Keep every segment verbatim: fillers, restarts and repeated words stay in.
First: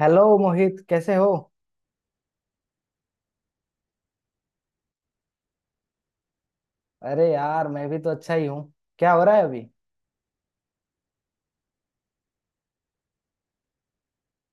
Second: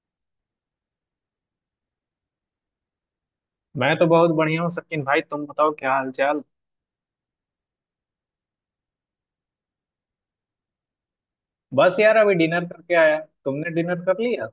Hello, Mohit. कैसे हो? मैं तो बहुत बढ़िया हूँ सचिन भाई। तुम बताओ क्या हाल चाल। अरे यार, मैं भी तो अच्छा ही हूँ। क्या हो रहा है अभी? बस यार अभी डिनर करके आया। तुमने डिनर कर लिया?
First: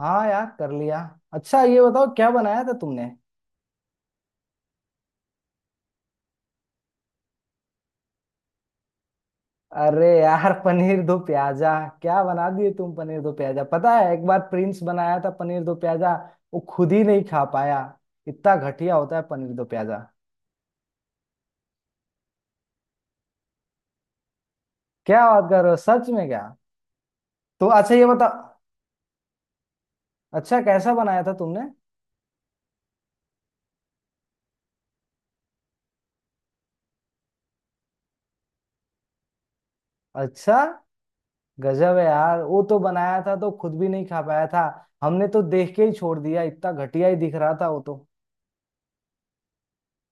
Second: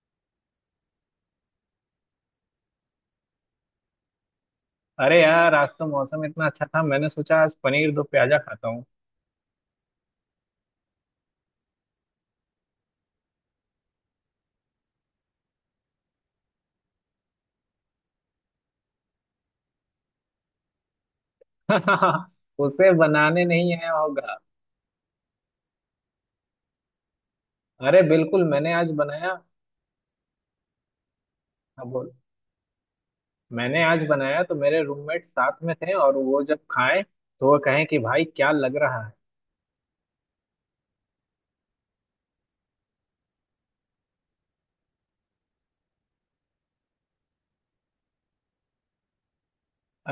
हाँ यार, कर लिया। अच्छा, ये बताओ क्या बनाया था तुमने? अरे यार आज तो मौसम इतना अच्छा था, मैंने सोचा आज पनीर दो प्याजा खाता हूँ। अरे यार! पनीर दो प्याजा। क्या बना दिए तुम? पनीर दो प्याजा, पता है एक बार प्रिंस बनाया था पनीर दो प्याजा। वो खुद ही नहीं खा पाया। इतना घटिया होता है पनीर दो प्याजा। उसे बनाने नहीं आया होगा। क्या बात कर रहे हो, सच में क्या? तो अच्छा, अरे ये बिल्कुल, बताओ। मैंने आज बनाया। अच्छा, कैसा बनाया था तुमने? हाँ बोल। मैंने आज बनाया तो मेरे रूममेट साथ में थे, और वो जब खाएं तो वो कहें कि भाई क्या लग रहा है। अच्छा। गजब है यार, वो तो बनाया था तो खुद भी नहीं खा पाया था। हमने तो देख के ही छोड़ दिया, इतना घटिया ही दिख रहा था वो तो।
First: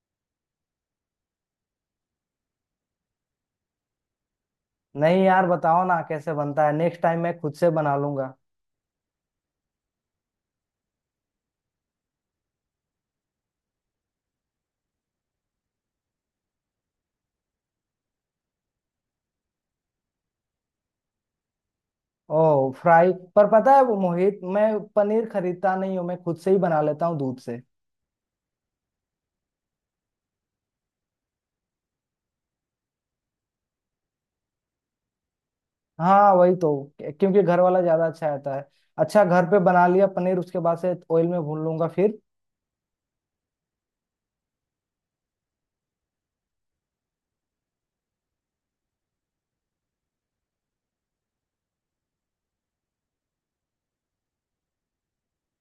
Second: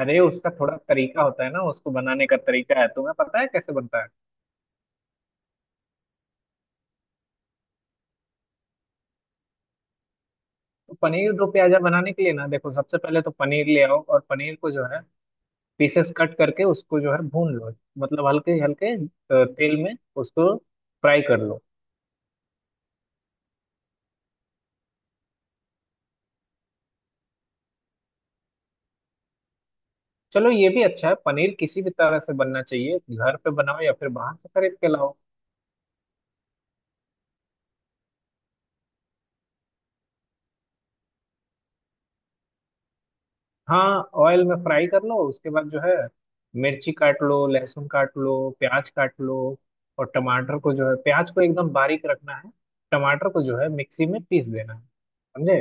अरे उसका थोड़ा तरीका होता है ना, उसको बनाने का तरीका है। तुम्हें पता है कैसे बनता है? नहीं यार, बताओ ना कैसे बनता है। नेक्स्ट टाइम मैं खुद से बना लूंगा। तो पनीर दो प्याजा बनाने के लिए ना देखो, सबसे पहले तो पनीर ले आओ और पनीर को जो है पीसेस कट करके उसको जो है भून लो। मतलब हल्के हल्के अ, तेल में उसको फ्राई कर लो। ओह, फ्राई। पर पता है वो, मोहित, मैं पनीर खरीदता नहीं हूँ। मैं खुद से ही बना लेता हूँ दूध से। चलो ये भी अच्छा है, पनीर किसी भी तरह से बनना चाहिए, घर पे बनाओ या फिर बाहर से खरीद के लाओ। हाँ, वही तो। क्योंकि घर वाला ज्यादा अच्छा रहता है। अच्छा, घर पे बना लिया पनीर। उसके बाद से ऑयल में भून लूंगा फिर। हाँ, ऑयल में फ्राई कर लो। उसके बाद जो है मिर्ची काट लो, लहसुन काट लो, प्याज काट लो। और टमाटर को जो है, प्याज को एकदम बारीक रखना है। टमाटर को जो है मिक्सी में पीस देना है। समझे?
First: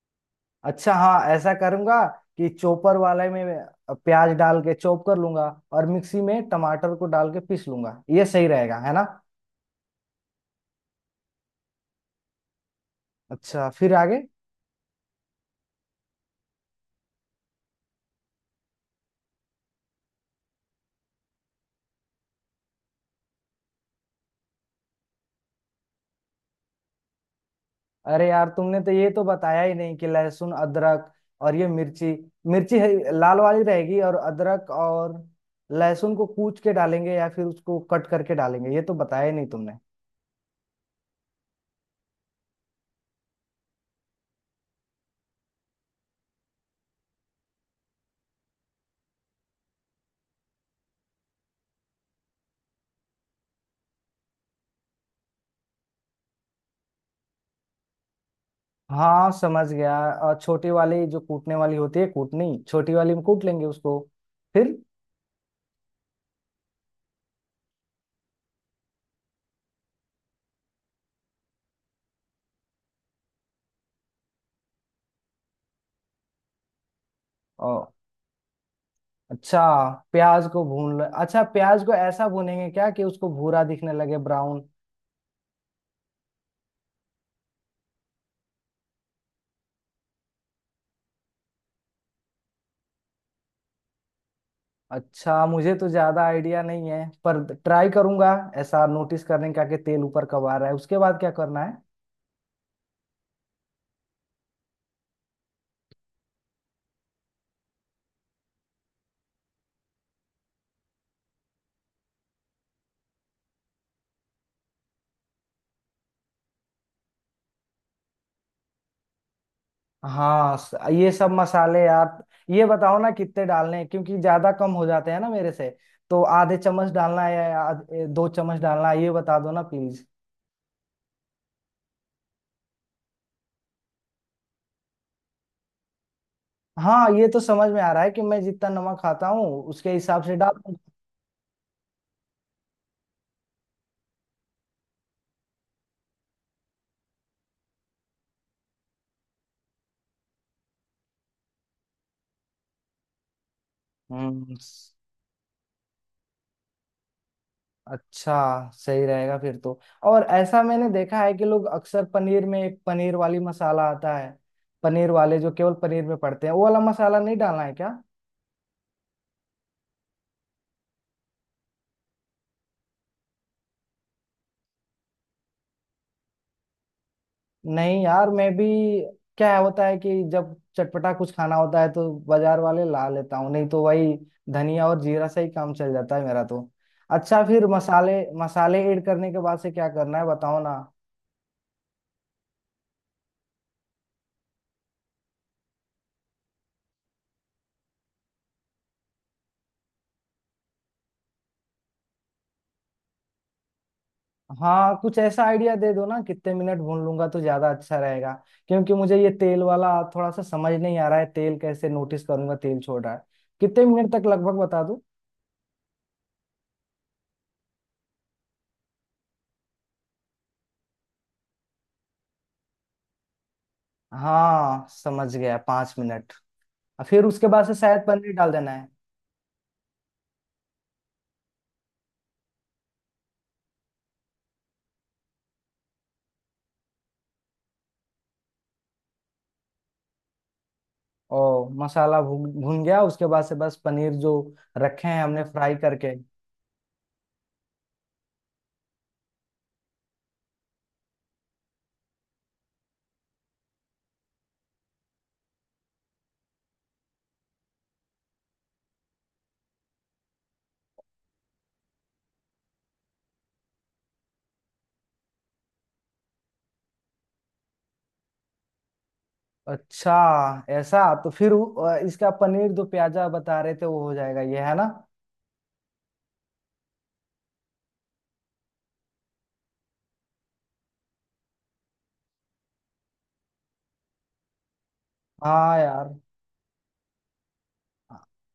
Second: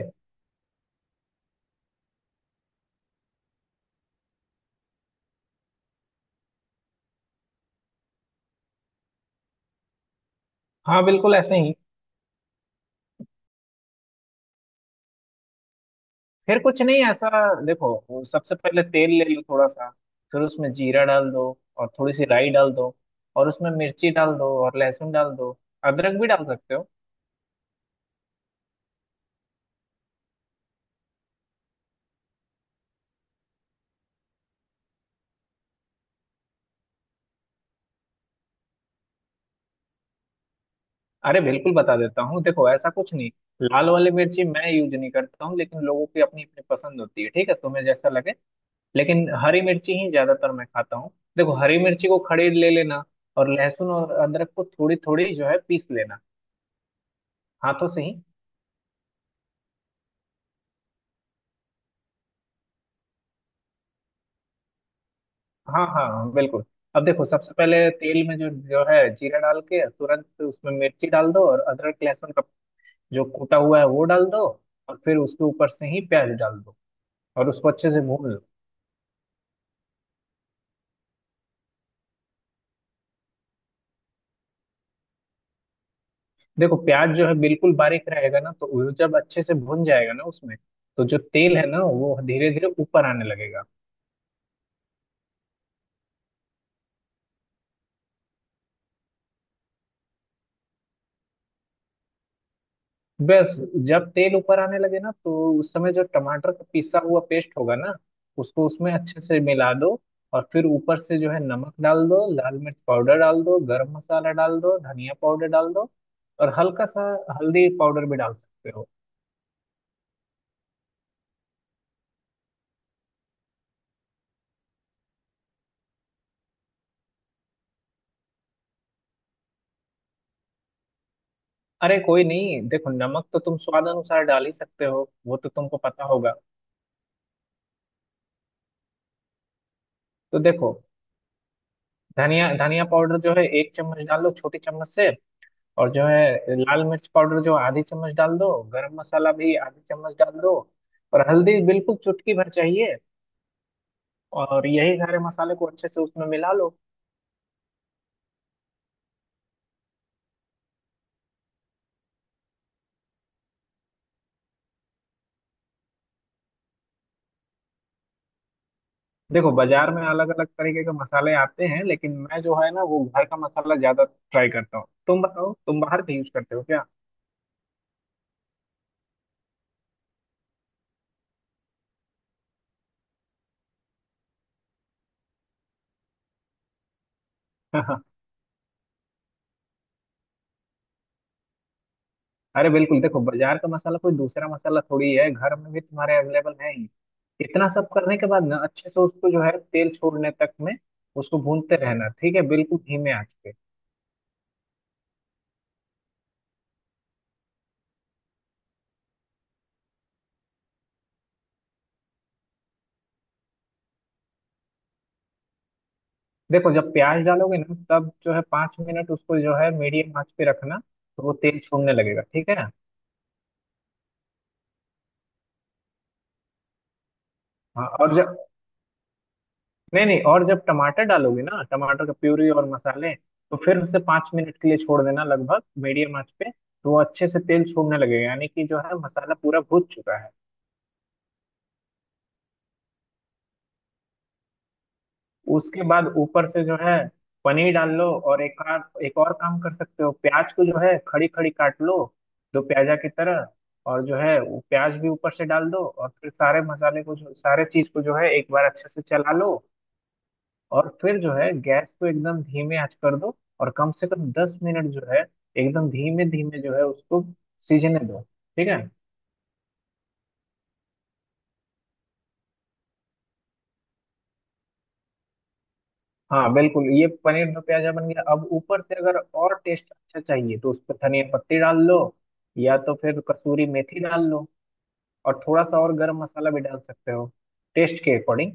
अच्छा हाँ, ऐसा करूंगा। कि चॉपर वाले में प्याज डाल के चॉप कर लूंगा। और मिक्सी में टमाटर को डाल के पीस लूंगा। ये सही रहेगा, है ना? हाँ बिल्कुल ऐसे ही। अच्छा, फिर आगे? फिर कुछ नहीं ऐसा, देखो वो सबसे पहले तेल ले लो थोड़ा सा। फिर उसमें जीरा डाल दो, और थोड़ी सी राई डाल दो, और उसमें मिर्ची डाल दो और लहसुन डाल दो। अदरक भी डाल सकते हो। अरे यार, तुमने तो ये तो बताया ही नहीं कि लहसुन अदरक और ये मिर्ची, मिर्ची है, लाल वाली रहेगी। और अदरक और लहसुन को कूच के डालेंगे या फिर उसको कट करके डालेंगे, ये तो बताया ही नहीं तुमने। अरे बिल्कुल बता देता हूँ, देखो ऐसा कुछ नहीं। लाल वाली मिर्ची मैं यूज नहीं करता हूँ, लेकिन लोगों की अपनी अपनी पसंद होती है, ठीक है तुम्हें जैसा लगे। लेकिन हरी मिर्ची ही ज्यादातर मैं खाता हूँ। देखो, हरी मिर्ची को खड़े ले लेना, और लहसुन और अदरक को थोड़ी थोड़ी जो है पीस लेना, हाथों से ही। हाँ, समझ गया। और छोटी वाली जो कूटने वाली होती है कूटनी, छोटी वाली में कूट लेंगे उसको। फिर? हाँ हाँ हाँ, बिल्कुल। अब देखो, सबसे पहले तेल में जो जो है जीरा डाल के तुरंत उसमें मिर्ची डाल दो, और अदरक लहसुन का जो कूटा हुआ है वो डाल दो। और फिर उसके ऊपर से ही प्याज डाल दो और उसको अच्छे से भून लो। अच्छा। प्याज को भून लो अच्छा। प्याज को ऐसा भूनेंगे क्या कि उसको भूरा दिखने लगे, ब्राउन? देखो प्याज जो है बिल्कुल बारीक रहेगा ना, तो वो जब अच्छे से भून जाएगा ना उसमें, तो जो तेल है ना वो धीरे धीरे ऊपर आने लगेगा। अच्छा, मुझे तो ज्यादा आइडिया नहीं है, पर ट्राई करूंगा। ऐसा नोटिस करने का कि तेल ऊपर कब आ रहा है, उसके बाद क्या करना है? बस, जब तेल ऊपर आने लगे ना तो उस समय जो टमाटर का पिसा हुआ पेस्ट होगा ना, उसको उसमें अच्छे से मिला दो। और फिर ऊपर से जो है नमक डाल दो, लाल मिर्च पाउडर डाल दो, गरम मसाला डाल दो, धनिया पाउडर डाल दो, और हल्का सा हल्दी पाउडर भी डाल सकते हो। हाँ, स- ये सब मसाले यार। ये बताओ ना कितने डालने हैं, क्योंकि ज्यादा कम हो जाते हैं ना मेरे से। तो आधे चम्मच डालना है या आध- ए, दो चम्मच डालना है, ये बता दो ना प्लीज। अरे कोई नहीं, देखो नमक तो तुम स्वाद अनुसार डाल ही सकते हो, वो तो तुमको पता होगा। हाँ, ये तो समझ में आ रहा है कि मैं जितना नमक खाता हूँ उसके हिसाब से तो डाल देखो, दूंगा। धनिया धनिया पाउडर जो है एक चम्मच डालो छोटी चम्मच से। और जो है लाल मिर्च पाउडर जो आधी चम्मच डाल दो। गरम मसाला भी आधी चम्मच डाल दो। और हल्दी बिल्कुल चुटकी भर चाहिए। हम्म। और यही सारे मसाले को अच्छे से उसमें मिला लो। अच्छा। सही रहेगा फिर तो। और ऐसा मैंने देखा है कि लोग अक्सर पनीर में एक पनीर वाली मसाला आता है। पनीर वाले जो केवल पनीर में पड़ते हैं, वो वाला मसाला नहीं डालना है क्या? देखो बाजार में अलग अलग तरीके के मसाले आते हैं, लेकिन मैं जो है ना वो घर का मसाला ज्यादा ट्राई करता हूँ। तुम बताओ तुम बाहर का यूज करते हो क्या? नहीं यार, मैं भी। क्या होता है कि जब चटपटा कुछ खाना होता है तो बाजार वाले ला लेता हूँ, नहीं तो वही धनिया और जीरा से ही काम चल जाता है मेरा तो। अच्छा, फिर मसाले मसाले ऐड करने के बाद से क्या करना है, बताओ ना। अरे बिल्कुल, देखो बाजार का मसाला कोई दूसरा मसाला थोड़ी है, घर में भी तुम्हारे अवेलेबल है ही। इतना सब करने के बाद ना अच्छे से उसको जो है तेल छोड़ने तक में उसको भूनते रहना, ठीक है, बिल्कुल धीमे आंच पे। हाँ, कुछ ऐसा आइडिया दे दो ना कितने मिनट भून लूंगा तो ज्यादा अच्छा रहेगा। क्योंकि मुझे ये तेल वाला थोड़ा सा समझ नहीं आ रहा है, तेल कैसे नोटिस करूंगा तेल छोड़ रहा है। कितने मिनट तक लगभग बता दो। देखो, जब प्याज डालोगे ना तब जो है पाँच मिनट उसको जो है मीडियम आंच पे रखना, तो वो तेल छोड़ने लगेगा, ठीक है। हाँ समझ गया, पाँच मिनट। और फिर उसके बाद से हाँ, शायद और पनीर जब, डाल देना है। नहीं नहीं, और जब टमाटर डालोगे ना, टमाटर का प्यूरी और मसाले, तो फिर उसे पाँच मिनट के लिए छोड़ देना लगभग मीडियम आंच पे, तो वो अच्छे से तेल छोड़ने लगेगा, यानी कि जो है मसाला पूरा भून चुका है। ओ, मसाला भून भून गया, उसके बाद से बस पनीर जो रखे हैं हमने फ्राई उसके बाद करके। ऊपर से जो है पनीर डाल लो। और एक आध एक और काम कर सकते हो, प्याज को जो है खड़ी खड़ी काट लो दो प्याजा की तरह, और जो है वो प्याज भी ऊपर से डाल दो। और फिर सारे मसाले को, जो सारे चीज को जो है, एक बार अच्छे से चला लो। और फिर जो है गैस को एकदम धीमे आंच कर दो, और कम से कम दस मिनट जो है एकदम धीमे धीमे जो है उसको सीजने दो, ठीक है। अच्छा। ऐसा। तो फिर वो- इसका पनीर जो प्याजा बता रहे थे वो हो जाएगा, ये है ना? हाँ बिल्कुल, ये पनीर दो प्याजा बन गया। अब ऊपर से अगर और टेस्ट अच्छा चाहिए तो उस पर धनिया पत्ती डाल लो, या तो फिर कसूरी मेथी डाल लो, और थोड़ा हाँ सा और यार। गरम मसाला भी डाल सकते हो टेस्ट के अकॉर्डिंग।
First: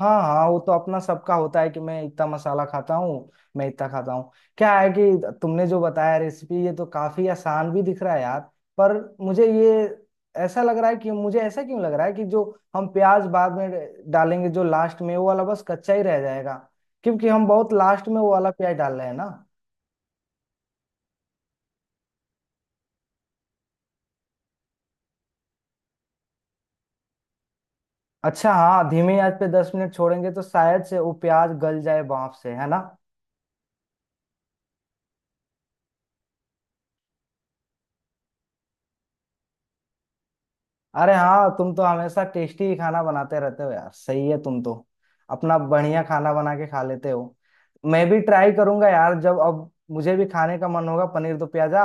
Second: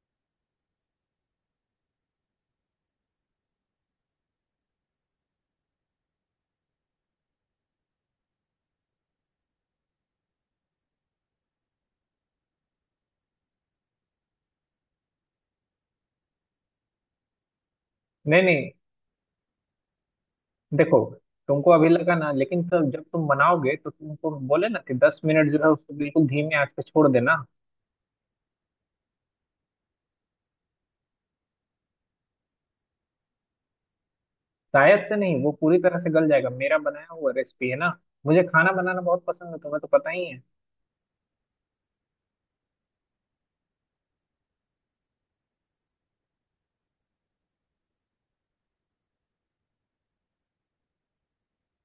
हाँ, हाँ, वो तो अपना सबका होता है कि मैं इतना मसाला खाता हूँ। मैं इतना खाता हूँ। क्या है कि तुमने जो बताया रेसिपी ये तो काफी आसान भी दिख रहा है यार। पर मुझे ये ऐसा लग रहा है कि मुझे, ऐसा क्यों लग रहा है कि जो हम प्याज बाद में डालेंगे जो लास्ट में, वो वाला बस कच्चा ही रह जाएगा। क्योंकि हम बहुत लास्ट में वो नहीं वाला नहीं, प्याज डाल रहे हैं ना। देखो तुमको अभी लगा ना, लेकिन तब जब तुम बनाओगे तो तुमको बोले ना कि दस मिनट जो है उसको बिल्कुल धीमे आंच पे छोड़ देना। अच्छा हाँ, धीमी आंच पे दस मिनट छोड़ेंगे तो शायद से वो प्याज गल जाए भाप से, है ना? शायद से नहीं, वो पूरी तरह से गल जाएगा, मेरा बनाया हुआ रेसिपी है ना। मुझे खाना बनाना बहुत पसंद है, तुम्हें तो पता ही है। अरे हाँ, तुम तो हमेशा टेस्टी ही खाना बनाते रहते हो यार, सही है तुम तो। अपना बढ़िया खाना बना के खा लेते हो। मैं भी ट्राई करूंगा यार, जब अब मुझे भी खाने का मन होगा पनीर दो प्याजा।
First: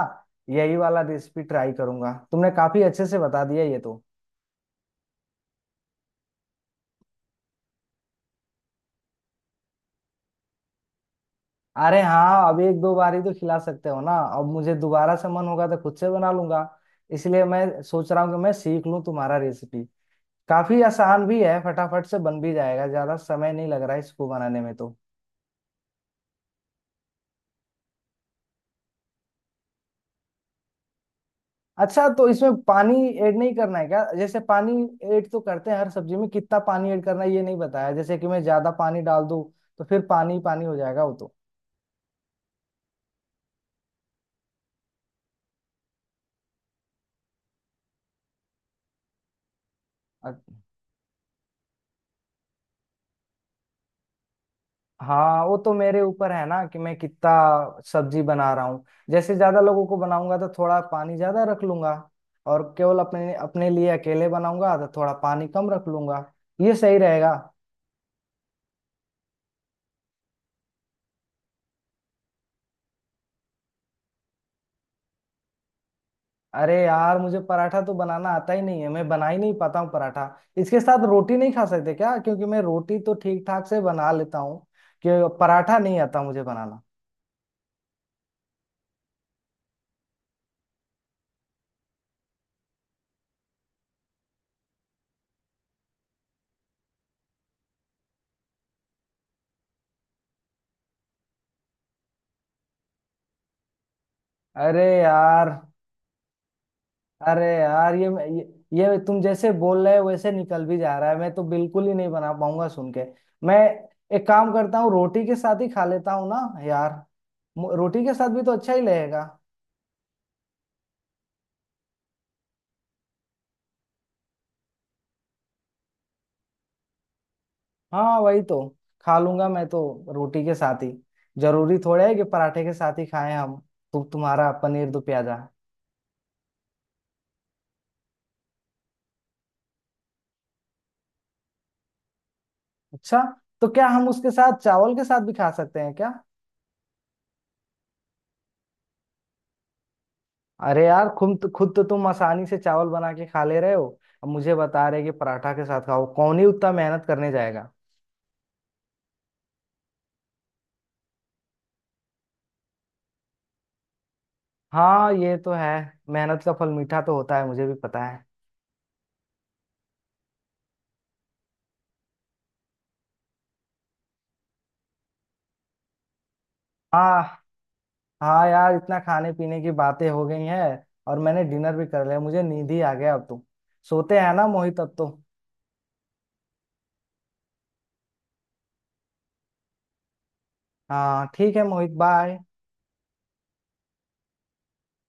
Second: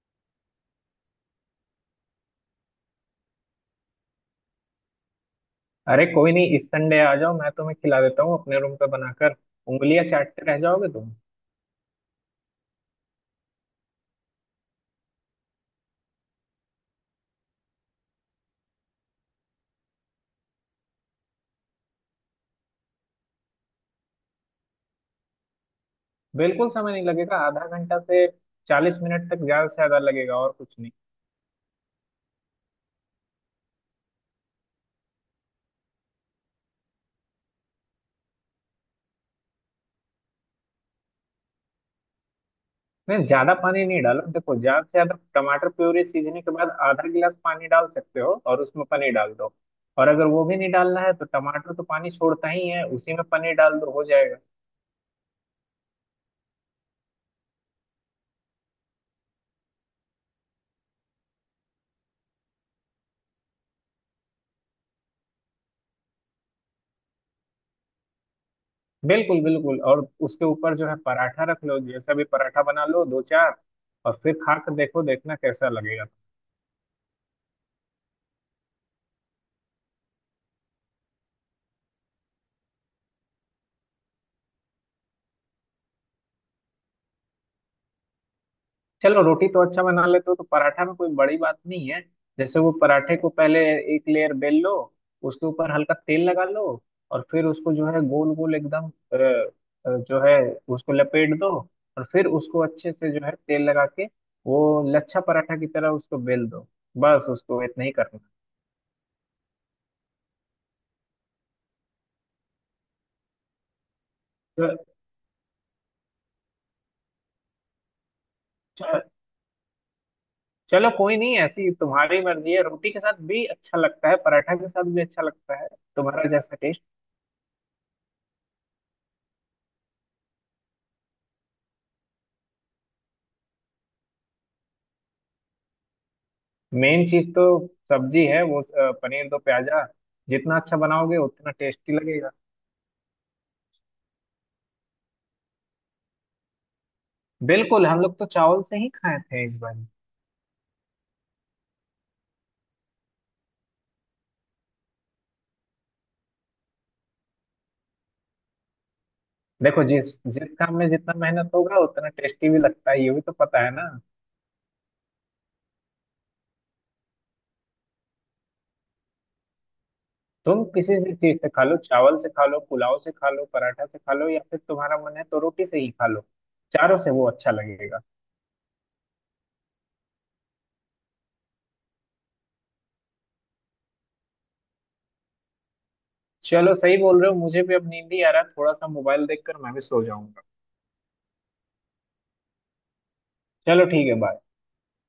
यही वाला रेसिपी ट्राई करूंगा, तुमने काफी अच्छे से बता दिया ये तो। अरे कोई नहीं, इस संडे आ जाओ, मैं तुम्हें खिला देता हूँ अपने रूम पे बनाकर। उंगलियां चाटते रह जाओगे तुम। अरे हाँ, अब एक दो बार ही तो खिला सकते हो ना, अब मुझे दोबारा से मन होगा तो खुद से बना लूंगा। इसलिए मैं सोच रहा हूँ कि मैं सीख लूँ तुम्हारा रेसिपी। काफी आसान भी है, फटाफट से बन भी जाएगा, ज्यादा समय नहीं लग रहा है इसको बनाने में तो। बिल्कुल समय नहीं लगेगा, आधा घंटा से चालीस मिनट तक ज्यादा से ज्यादा लगेगा और कुछ नहीं। अच्छा, तो इसमें पानी ऐड नहीं करना है क्या? जैसे पानी ऐड तो करते हैं हर सब्जी में। कितना पानी ऐड करना है ये नहीं बताया। जैसे कि मैं ज्यादा पानी डाल दूं तो फिर पानी पानी हो जाएगा वो तो। नहीं, ज्यादा पानी नहीं डालो, देखो ज्यादा से ज्यादा टमाटर प्यूरी सीजने के बाद आधा गिलास पानी डाल सकते हो और उसमें पनीर डाल दो। और अगर अ- वो भी नहीं डालना है तो टमाटर तो पानी छोड़ता ही है, उसी में पनीर डाल दो, हो जाएगा। हाँ, वो तो मेरे ऊपर है ना कि मैं कितना सब्जी बना रहा हूँ। जैसे ज्यादा लोगों को बनाऊंगा तो थोड़ा पानी ज्यादा रख लूंगा। और केवल अपने अपने लिए अकेले बनाऊंगा तो थोड़ा पानी कम रख लूंगा। ये सही रहेगा। बिल्कुल बिल्कुल। और उसके ऊपर जो है पराठा रख लो, जैसा भी पराठा बना लो दो चार, और फिर खा कर देखो, देखना कैसा लगेगा। अरे यार, मुझे पराठा तो बनाना आता ही नहीं है, मैं बना ही नहीं पाता हूँ पराठा। इसके साथ रोटी नहीं खा सकते क्या? क्योंकि मैं रोटी तो ठीक ठाक से बना लेता हूँ। कि पराठा नहीं आता मुझे बनाना। चलो, रोटी तो अच्छा बना लेते हो तो पराठा में कोई बड़ी बात नहीं है। जैसे वो पराठे को पहले एक लेयर बेल लो, उसके ऊपर हल्का तेल लगा लो, और फिर उसको जो है गोल गोल एकदम अ, अ, जो है उसको लपेट दो। और फिर उसको अच्छे से जो है तेल लगा के वो अरे लच्छा यार। पराठा की तरह उसको बेल दो। बस अरे उसको इतना ही यार ये, करना। ये, ये तुम जैसे बोल रहे हो वैसे निकल भी जा रहा है, मैं तो बिल्कुल ही नहीं बना पाऊंगा सुन के। मैं एक काम करता हूँ, च- रोटी के साथ ही खा लेता हूँ ना। यार, मु- रोटी के साथ भी तो अच्छा ही च- लगेगा। चलो कोई नहीं, ऐसी तुम्हारी मर्जी है, रोटी के साथ भी अच्छा लगता है, पराठा के साथ भी अच्छा लगता है, तुम्हारा जैसा। हाँ वही तो। खा लूंगा मैं तो रोटी के साथ ही। जरूरी थोड़ा है कि पराठे के साथ ही खाएं हम। तो तुम्हारा पनीर दो प्याजा। मेन चीज तो सब्जी है, वो अ, पनीर दो प्याजा। जितना अच्छा बनाओगे उतना टेस्टी लगेगा। अच्छा, तो क्या हम उसके साथ चावल के साथ भी खा सकते हैं क्या? बिल्कुल, हम लोग तो चावल से ही खाए थे इस बार। अरे यार, खुद खुद तो तुम आसानी से चावल बना के खा ले रहे हो। अब मुझे बता रहे कि पराठा के साथ खाओ, कौन ही उतना मेहनत करने जाएगा। देखो, जिस जिस काम में जितना मेहनत होगा उतना टेस्टी भी लगता है, ये भी तो पता है ना। हाँ, ये तो है। मेहनत का फल मीठा तो होता है, मुझे भी पता है। तुम किसी भी चीज से खा लो, चावल से खा लो, पुलाव से खा लो, पराठा से खा लो, या फिर तुम्हारा मन है तो रोटी से ही खा लो। चारों से हाँ। वो अच्छा लगेगा। हाँ यार, इतना खाने पीने की बातें हो गई हैं। और मैंने डिनर भी कर लिया, मुझे नींद ही आ गया अब तो। सोते हैं ना मोहित, अब तो। चलो सही बोल रहे हो, मुझे भी अब नींद ही आ रहा है, थोड़ा सा मोबाइल देखकर मैं भी सो जाऊंगा। हाँ ठीक है मोहित, बाय। चलो ठीक है, बाय।